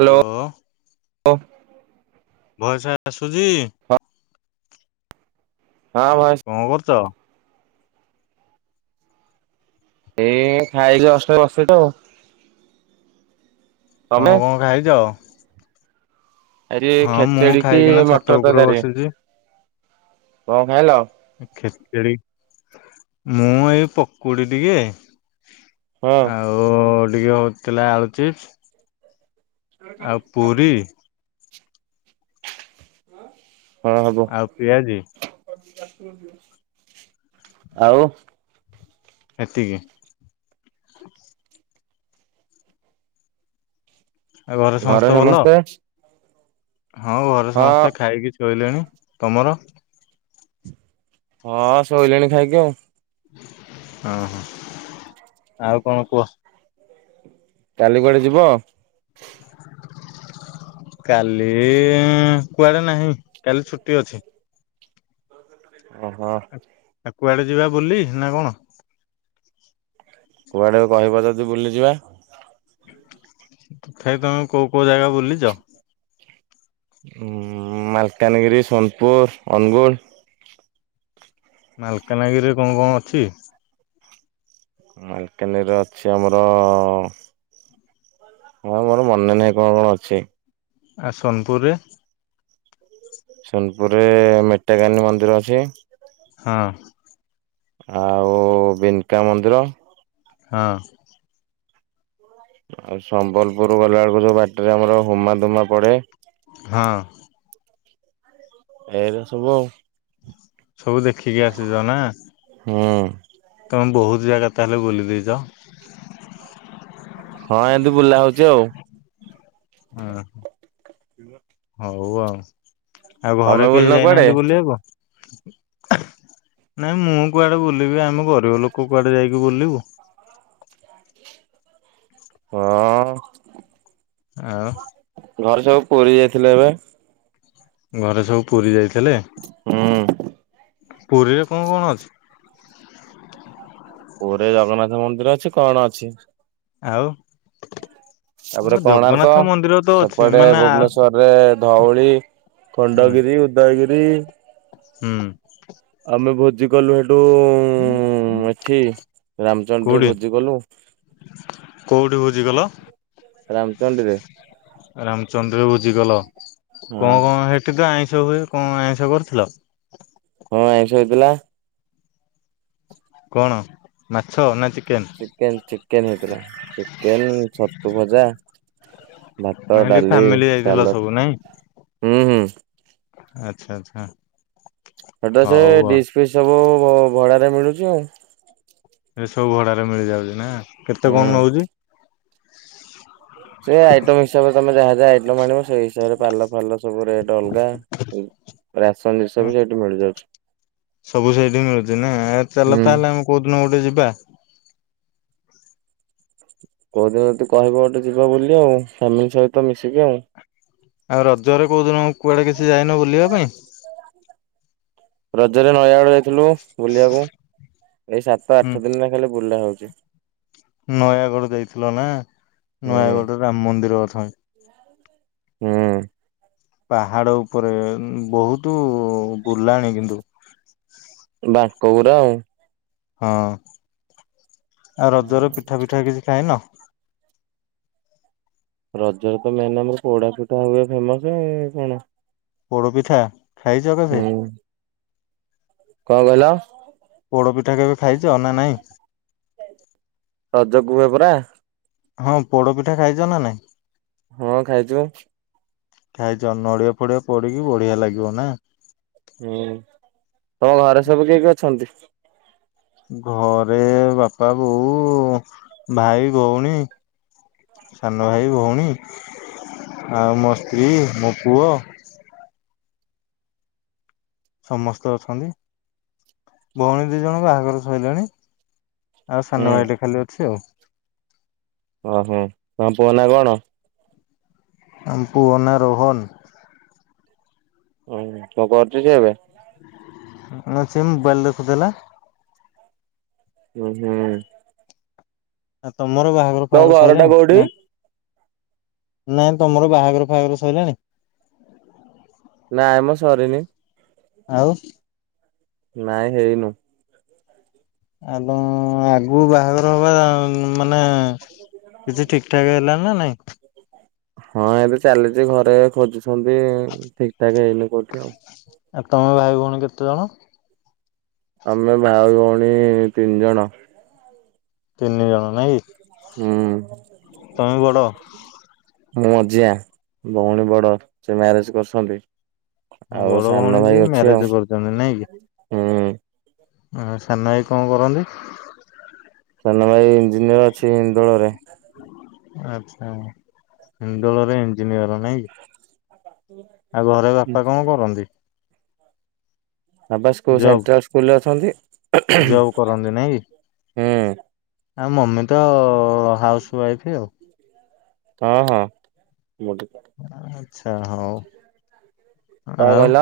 Hello. Voice ଆସୁଛି? ହଁ voice କଣ କରୁଚ? ଏଇ ଖାଇକି ଜଷ୍ଟ [unintelligible] କଣ ତମେ? କଣ ଖାଇଛ? ଆଜି ହଁ ମୁଁ ଖେଚେଡି କି ଖାଇକିନା ଛାତ ମଟର ଉପରେ ତରକାରୀ। ବସିଛି କଣ ଖାଇଲ? ଖେଚେଡି ମୁଁ ଏଇ ପକୁଡି ଟିକେ ହଁ ଆଉ ଟିକେ ହଉଥିଲା ଆଳୁଚିପ୍ସ ଆଉ ପୁରୀ ହଁ ହବ ଆଉ ପିଆଜି [unintelligible] ଆଉ? ଏତିିକି। ଘରେ ସମସ୍ତେ? ହଁ ଘରେ ହଁ ସମସ୍ତେ ଖାଇକି ଶୋଇଲେଣି। ତମର? ହଁ ଶୋଇଲେଣି ଖାଇକି ଆଉ। ଓହୋ ଆଉ କଣ କୁହ? କାଲି କୁଆଡେ ଯିବ? କାଲି କୁଆଡେ ନାହିଁ। କାଲି ଛୁଟି ଅଛି। ଓହୋ। ଆ କୁଆଡେ ଯିବା ବୁଲି ନା କଣ? କୁଆଡ଼େକୁ କହିବ ଯଦି ବୁଲିଯିବା। ତଥାପି ତୁମେ କେଉ କେଉ ଜାଗା ବୁଲିଚ? ଉଁ -ଉଁ ମାଲକାନଗିରି, ସୋନପୁର, ଅନୁଗୁଳ ମାଲକାନଗିରିରେ କଣ କଣ ଅଛି? ମାଲକାନାଗିରୀରେ ଅଛି ଆମର [unintelligible] ମୋର ମନେ ନାହିଁ କଣ କଣ ଅଛି। ଆ ସୋନପୁରରେ? ସୋନପୁରରେ ମେଟାକାନୀ ମନ୍ଦିର ଅଛି। ହଁ। ଆଉ ବିନକା ମନ୍ଦିର ହଁ। ଆଉ ସମ୍ବଲପୁର ଗଲା ବେଳକୁ ଯୋଉ ବାଟରେ ଆମର ହୁମା ଧୁମା ପଡେ। ହଁ। ଏଗୁରା ସବୁ ଆଉ। ସବୁ ଦେଖିକି ଆସିଛ ନା? ହୁଁ। ତୁମେ ବହୁତ ଜାଗା ତାହେଲେ ବୁଲି ଦେଇଚ? ହଁ ଏମିତି ବୁଲା ହଉଛି ଆଉ। [unintelligible] [unintelligible] ହଉ ଆଉ। ଆଉ ତମେ ଘରେ ବୁଲିନ କେହି କୁଆଡେ? ଯାଇନାହାନ୍ତି ବୁଲି ଆକୁ? ନାଇଁ ମୁଁ କୁଆଡେ ବୁଲିବି ଆମ ଗରିବ ଲୋକ କୁଆଡେ ଯାଇକି ବୁଲିବୁ। କଁ ଆଉ ଘରେ ସବୁ ପୁୁରୀ ଯାଇଥିଲେ ଏବେ। ଘରେ ସବୁ ପୁରୀ ଯାଇଥେଲେ ହୁଁ ପୁରୀରେ କଣ କଣ ଅଛି? ପୁରୀରେ ଜଗନ୍ନାଥ ମନ୍ଦିର ଅଛି, କଣ ଅଛି? ଆଉ ତମ ତାପରେ ଜଗନ୍ନାଥ କୋଣାର୍କ, ମନ୍ଦିର ତ ଅଛି ସେପଟେ ମାନେ ଆ ଭୁବନେଶ୍ଵରରେ ଧଉଳି ହୁଁ ଖଣ୍ଡଗିରି, ଉଦୟଗିରି ହୁଁ। ଆମେ ଭୋଜି କଲୁ ସେଠୁ, ଉମ୍ ଏଠି ରାମଚଣ୍ଡିରେ କୋଉଠି ଭୋଜି କଲୁ କୋଉଠି ଭୋଜି କଲ? ରାମଚଣ୍ଡୀରେ। ରାମଚଣ୍ଡୀରେ ଭୋଜି କଲ? ହଁ କଅଁ କଅଁ ହେ ସେଠି ତ ଆଇଁଷ ହୁଏ, କଅଁ ଆଇଁଷ କରିଥିଲ? ହଁ, ଆଇଁଷ ହେଇଥିଲା କଣ? ମାଛ ନା ଚି ଚିକେନ୍ ଚିକେନ ହେଇଥିଲା। ଚିକେନ, ଛତୁ ଭଜା ଭାତ, ହେଲେ ଡାଲି, ଫ୍ୟାମିଲି ଯାଇଥିଲ ସାଲଟ୍, ସବୁ ନାଇଁ ହୁଁ ହୁଁ। ଆଚ୍ଛା, ଆଚ୍ଛା। ସେଟା ସେ ହଉ ଆଉ। ଡିସ୍ ପିସ୍ ସବୁ ଭ-ଭଡାରେ ମିଳୁଛି ଆଉ। ଏସବୁ ଭଡ଼ାରେ ମିଳିଯାଉଛି ନା? କେତେ କଣ ହୁଁ ନଉଚି? ସେଇ ଆଇଟମ୍ ହିସାବରେ ତମେ ଯାହା ଯାହା ଆଇଟମ ଆଣିବ, ସେଇ ହିସାବରେ ପାଲ ଫାଲ ସବୁ ରେଟ ଅଲଗା, ରାସନ ଜିନିଷ ହଁ ବି ସେଇଠି ମିଳି ଯାଉଛି। ସବୁ ସେଇଠି ମିଳୁଛି ନା? ଆ ଚାଲ ହୁଁ ତାହେଲେ ଆମେ କୋଉଦିନ ଗୋଟେ ଯିବା? କୋଉଦିନ ଯଦି କହିବ ଗୋଟେ ଯିବ ବୋଲି ଆଉ, ଫ୍ୟାମିଲି ସହିତ ମିଶିକି ଆଉ। ଆଉ ରଜରେ କୋଉଦିନ କୁଆଡେ କିଛି ଯାଇନ ବୁଲିବା ପାଇଁ? ରଜରେ ନୟାଗଡ଼ ଯାଇଥିଲୁ ବୁଲିଆକୁ। ଏଇ ସାତ ହୁଁ ଆଠ ଦିନ ହେଲା ଖାଲି ବୁଲା ହଉଛି। ନୟାଗଡ ଯାଇଥିଲ ନା? ହୁଁ ନୟାଗଡରେ ରାମ ମନ୍ଦିର ଅଥ ହୁଁ। ପାହାଡ ଉପରେ, ବହୁତୁ ବୁଲାଣି କିନ୍ତୁ। ବାଙ୍କ ଗୁରା ଆଉଁ। ହଁ। ଆଉ ରଜର ପିଠା ପିଠା କିଛି ଖାଇନ? ରଜରେ ତ ମେନ୍ ଆମର ପୋଡା ପିଠା ହୁଏ ଫେମସ, ଆଉ କଣ? ପୋଡ ପିଠା, ଖାଇଚ କେବେ? ହୁଁ କଣ କଇଲ? ପୋଡ଼ ପିଠା କେବେ ଖାଇଛ, ନା ନାହିଁ? ରଜକୁ ହୁଏ ପରା। ହଁ ପୋଡ ପିଠା ଖାଇଛ ନା ନାଇଁ? ହଁ, ଖାଇଚି ବା। ଖାଇଛ। ନଡ଼ିଆ ଫଡିଆ ପଡିକି ବଢିଆ ଲାଗିବ ନା? ହୁଁ। ତମ ଘରେ ସବୁ କିଏ କିଏ ଅଛନ୍ତି? ଘରେ ବାପା, ବୋଉ, ଭାଇ, ଭଉଣୀ ସାନଭାଇ, ଭଉଣୀ, ଆଉ ମୋ ସ୍ତ୍ରୀ, ମୋ ପୁଅ ସମସ୍ତେ ଅଛନ୍ତି, ଭଉଣୀ ଦି ଜଣଙ୍କ ବାହାଘର ସଇଲାଣି ଆଉ ସାନ ହୁଁ ଭାଇଟେ ଖାଲି ଅଛି ଆଉ। ଓହୋ ତମ ପୁଅ ନା କଣ? ଆମ ପୁଅ ନା ରୋହନ୍। ଓ କଣ କରଛି ସିଏ ଏବେ? ହଁ ସେ ମୋବାଇଲ୍ ଦେଖୁଥିଲା। ଉ, ହୁଁ। ଆଉ ତମର ବାହାଘର ତମ ଫାହାଘର ଘର ଟା ସଇଲାଣି କୋଉଠି? ନା ନାଇଁ ତମର ବାହାଘର ଫହାଘର ସଇଲାଣି? ନାଇଁ ମ ସରିନି। ଆଉ। ନାଇଁ ହେଇନୁ। ଆ ଆଗୁ ବାହାଘର ହବା ମାନେ କିଛି ଠିକ୍ ଠାକ୍ ହେଲା ନା ନାଇଁ? ହଁ ଏବେ ଚାଲିଛି ଘରେ ଖୋଜୁଛନ୍ତି ଠିକ୍ ଠାକ୍ ହେଇନି କୋଉଠି ଆଉ। ଆଉ ତମେ ଭାଇ ଭଉଣୀ କେତେ ଜଣ? ଆମେ ଭାଇ ଭଉଣୀ ତିନି ଜଣ। ତିନି ଜଣ ନାଇଁ କି? ହୁଁ। ମୁଁ ମଝିଆ ଭଉଣୀ ବଡ ସେ ମ୍ୟାରେଜ କରୁଛନ୍ତି। ଆଉ ବଡ ଭଉଣୀ ସାନ ଭାଇ ଯିଏ ଅଛି ମ୍ୟାରେଜ ଆଉ କରିଛନ୍ତି ହୁଁ। ଆଉ ସାନ ଭାଇ କଣ କରନ୍ତି? ସାନ ଭାଇ ଇଞ୍ଜିନିୟର ଅଛି ହେନ୍ଦୋଳରେ। ଆଚ୍ଛା ହିନ୍ଦୋଳରେ ଇଞ୍ଜିନିୟର ନାଇଁ କି। [inaudible] ଆଉ ଘରେ ବାପା କଣ କରନ୍ତି? ବାପା ସ୍କୁଲ୍ ଜବ୍ ସେଣ୍ଟ୍ରାଲଲ୍ ସ୍କୁଲ ରେ ଅଛନ୍ତି। ଜବ୍ କରନ୍ତି ନାଇଁ କି? ହୁଁ। ଆଉ ମମି ତ ହାଉସ୍ ୱାଇଫ୍ ଆଉ। ହଁ, ହଁ ଗୋଟେ ଚା। ଆଚ୍ଛା ହଉ, କଣ ଆଉ। କହିଲ?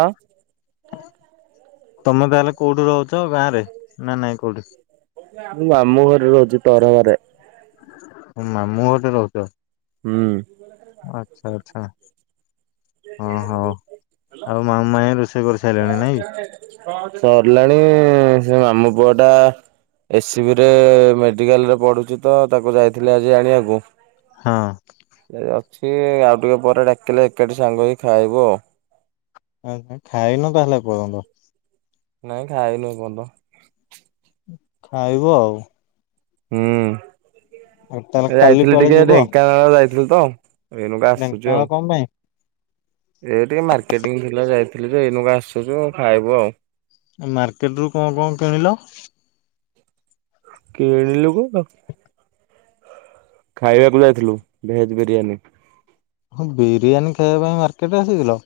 ତମେ ତାହେଲେ କୋଉଠି ରହୁଛ ଗାଁ ରେ ନା ନାଇଁ କୋଉଠି? ମୁଁ ମାମୁ ଘରେ ରହୁଛି ତରବାରେ। ମାମଁ ଘରେ ରହୁଛ? ହୁଁ। ଆଚ୍ଛା ଆଚ୍ଛା। ଓଁ ହୋ ଆଉ ମାମୁଁ, ମାଇଁ ରୋଷେଇ କରିସାରିଲେଣି ନାଇଁ? ସରିଲାଣି ସେ ମାମୁ ପୁଅ ଟା ଏସ୍ ସିବି ରେ ମେଡିକାଲ ରେ ପଢୁଛି ତ ତାକୁ ଯାଇଥିଲି ଆଜି ଆଣିବାକୁ। ହଁ। ଅଛି ଆଉ ଟିକେ ପରେ ଡାକିଲେ ଏକାଠି ସାଙ୍ଗ ହେଇ ଖାଇବୁ ଆଉ। ଆଉ ତମେ ଖାଇନ ତାହେଲେ ଏ ପର୍ଯ୍ୟନ୍ତ। ନାଇଁ ଖାଇନୁ ଏ ପନ୍ତ। ଖାଇବୁ ଆଉ। ହୁଁ। ଆଉ ତାହେଲେ କାଲି ଯାଇଥିଲି କୁଆଡେ ଟିକେ ଯିବ ଢେଙ୍କାନାଳ ଯାଇଥିଲୁ ତ ଏଇନୁକା ଆସୁଛି ଢେଙ୍କାନାଳ ଆଉ। କଣ ପାଇଁ? ଏ ଟିକେ ମାର୍କେଟିଂ ଥିଲା ଯାଇଥିଲି ଯେ ଏଇନୁକୁ ଆସୁଛୁ ଖାଇବୁ ଆଉ। ମାର୍କେଟରୁ କଣ କଣ କିଣିଲ? କି ଲୁଗୁ କ ଖାଇବାକୁ ଯାଇଥିଲୁ ଭେଜ ବିରିୟାନୀ। ହଁ ବିରିୟାନୀ ଖାଇବା ପାଇଁ ମାର୍କେଟ ଆସିଥିଲ?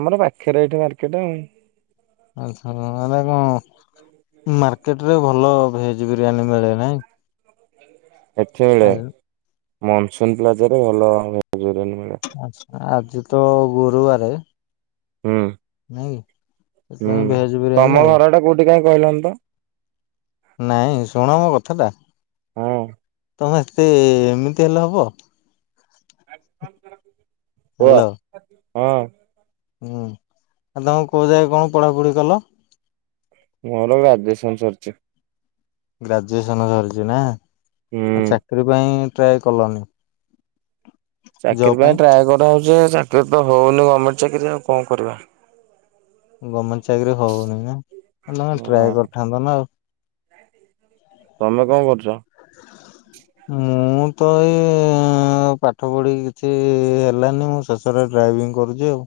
ଆମର ପାଖରେ ଏଇଠି ମାର୍କେଟେ। ଆଛା ମାନେ କଣ ମାର୍କେଟରେ ଭଲ ଭେଜ ବିରିୟାନୀ ମିଳେ ନାହିଁ? ଏଠି ମିଳେ ମନସୁନ ପ୍ଲାଜା ରେ ଭଲ ଭେଜ ବିରିୟାନୀ ମିଳେ। ଆଛା ଆଜି ତ ଗୁରୁବାରେ। ହୁଁ ନାଇଁ କି ହୁଁ ସେଥିପାଇଁ ଭେଜ ବିରିୟାନୀ ତମ ଆଉ। ଘର ଟା କୋଉଠି କାଇଁ କହିଲନି ତ? ନାଇଁ ଶୁଣ ମୋ କଥାଟା ହଁ ତମେ ଏତେ ଏମିତି ହେଲେ ହବ। କୁହ ହାଲୋ ହଁ। ହୁଁ ଆ ତମ କୋଉ ଯାଏ କଣ ପଢାପଢି କଲ? ମୋର ଗ୍ରାଜୁଏସନ୍ ସରିଛି। ଗ୍ରାଜୁଏସନ ସରିଛି ନା ଆ ହୁଁ। ଚାକିରି ପାଇଁ ଟ୍ରାଏ କଲନି। ଚାକିରି ପାଇଁ ଟ୍ରାଏ କରାହଉଛି ଯେ ଚାକିରି ତ ହଉନି ଗଭର୍ମେଣ୍ଟ ଚାକିରି ଆଉ କଣ କରିବା। ଗଭର୍ଣମେଣ୍ଟ ଚାକିରି ହଉନି ନା ଏଁ ତମେ ଟ୍ରାଏ ହଁ କରିଥାନ୍ତ ନା ଆଉ। ତମେ କଣ କରୁଛ? ମୁଁ ତ ଇଏ ମୁଁ ପାଠ ପଢି କିଛି ହେଲାନି ମୁଁ ଶେଷରେ ଡ୍ରାଇଭିଂ କରୁଛି ଆଉ।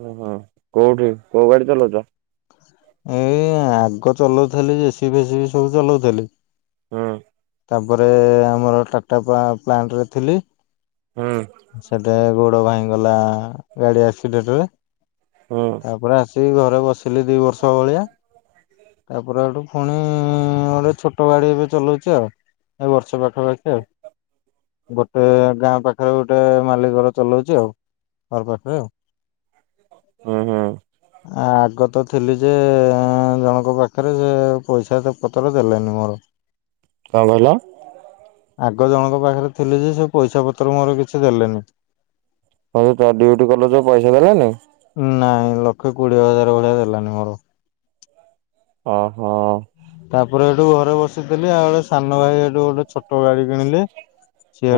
ଓ ହୋ କୋଉଠି କୋଉ ଗାଡି ଚଲୋଉଛ? ଏଇ ଆଗ ଚଲୋଉଥିଲି ଯେସିିବି ଫେସି ବି ସବୁ ଚଲୋଉଥିଲି। ହୁଁ। ତାପରେ ଆମର ଟାଟା ପ୍ଲା ପ୍ଲାଣ୍ଟରେ ଥିଲି। ହୁଁ। ସେଇଟା ଗୋଡ ଭାଙ୍ଗି ଗଲା ଗାଡି ଆକ୍ସିଡେଣ୍ଟରେ। ହୁଁ। ତାପରେ ଆସିକି ଘରେ ବସ। ଥିଲି ଦି ବର୍ଷ ଭଳିଆ ତାପରେ ଆଠୁ ପୁଣି ଗୋଟେ ଛୋଟ। ଛୋଟ ଗାଡି ଏବେ ଚଲୋଉଛି ଆଉ ଏ ବର୍ଷ ପାଖ ପାାଖି ଆଉ। ଗୋଟେ ଗାଁ ପାଖରେ ଗୋଟେ ମାଲିକ ଘର ଚଲୋଉଛି ଆଉ ଘର ପାଖରେ ଆଉ। ହୁଁ ହୁଁ। ଆଗ ତ ଥିଲି ଯେ ଜଣଙ୍କ ପାଖରେ ସେ ପଇସା ପତ୍ର ଦେଲାନି ମୋର। କଣ କହିଲ? ଆଗ ଜଣଙ୍କ ପାଖରେ ଥିଲି ଯେ ସେ ପଇସା ପତ୍ର ମୋର କିଛି ଦେଲେନି। ହଉ ତାର ଡ୍ୟୁଟି କଲ ଯୋଉ ପଇସା ଦେଲାନି? ନାଇଁ ଲକ୍ଷେ କୋଡିଏ ହଜାର ଭଳିଆ ଦେଲାନି ମୋର। ଅ ହ ତାପରେ ଏଠୁ ଘରେ ବସିଥିଲି ଆଉ ଏ ସାନ ଭାଇ ଏଠୁ ଗୋଟେ ଛୋଟ ଗାଡି କିଣିଲି।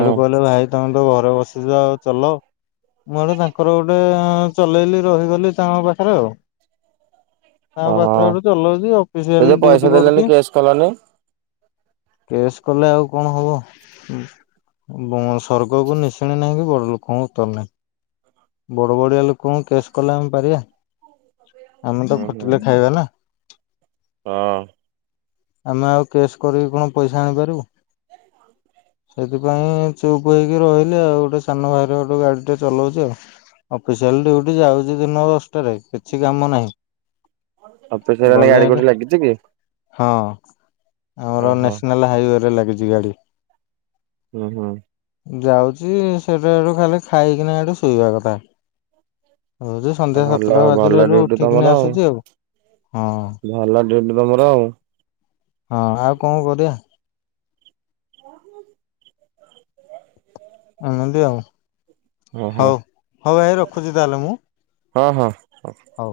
ହୁଁ କହିଲେ ଭାଇ ତମେ ତ ଘରେ ବସିଛ ଆଉ ଚଲ। ମୁଁ ଆଡେ ତାଙ୍କର ଗୋଟେ ଚଲେଇଲି ରହିଗଲି ତାଙ୍କ ପାଖରେ ଆଉ। ତାଙ୍କ ଓହୋ ପାଖରେ ଏବେ ଚଲୋଉଛି ଅଫିସ ସେ ଯୋଉ ଗଲେ ଡ୍ୟୁଟି ପଇସା କରୁଛି। ଦେଲାନି କେସ୍ କଲନି? କେସ୍ କଲେ ଆଉ କଣ ହବ? ହୁ ବଁ ସ୍ବର୍ଗକୁ ନିଶୁଣି ନାହିଁ କି ବଡ ଲୋକଙ୍କୁ ଉତ୍ତର ନାହିଁ। ବଡ ବଡିଆ ଲୋକଙ୍କୁ କେସ୍ କଲେ ଆମେ ପାରିବା ଆମେ ତ ହୁଁ ହୁଁ ଖଟିଲେ ଖାଇବା ନା। ହଁ। ଆମେ ଆଉ କେସ୍ କରିକି କଣ ପଇସା ଆଣିପାରିବୁ? ସେଥିପାଇଁ ଚୁପ୍ ହୋଇକି ରହିଲେ ଆଉ ଗୋଟେ ସାନ ଭାଇର ଗୋଟେ ଗାଡ଼ିଟା ଚଲାଉଛି ଆଉ। ଅଫିସିଆଲ ଡ୍ୟୁଟି ଯାଉଛି, ଦିନ ଦଶଟାରେ କିଛି କାମ ନାହିଁ। ଅଫିସିଆଲୀ ଗଲେ ଗାଡି ହେଲେ କୋଉଠି ଲାଗିଛି କି? ହଁ, ଆମର ଓହୋ ନ୍ୟାସନାଲ ହାଇୱେ ରେ ଲାଗିଛି ଗାଡି। ହୁଁ ହୁଁ। ଯାଉଛି, ସେଟା ଏଠୁ ଖାଲି ଖାଇକିନା, ଏଠୁ ଶୋଇବା କଥା। [inaudible] ସନ୍ଧ୍ୟା ଭଲ ସାତଟା ଭଲ ବାଜିଲୋରୁ ଡ୍ୟୁଟି ତମର ଉଠିକିନି ଆସୁଛି ଆଉ, ହଁ। ଭଲ ଡ୍ୟୁଟି ତମର ଆଉ। ହଁ, ଆଉ କଣ କରିବା? [inaudible] ହଁ, ଏମନ୍ତି ଆଉ। ଓହୋ ହଉ ହଉ ଭାଇ, ରଖୁଛି ତାହେଲେ ମୁଁ। ହଁ ହଁ। ହଉ।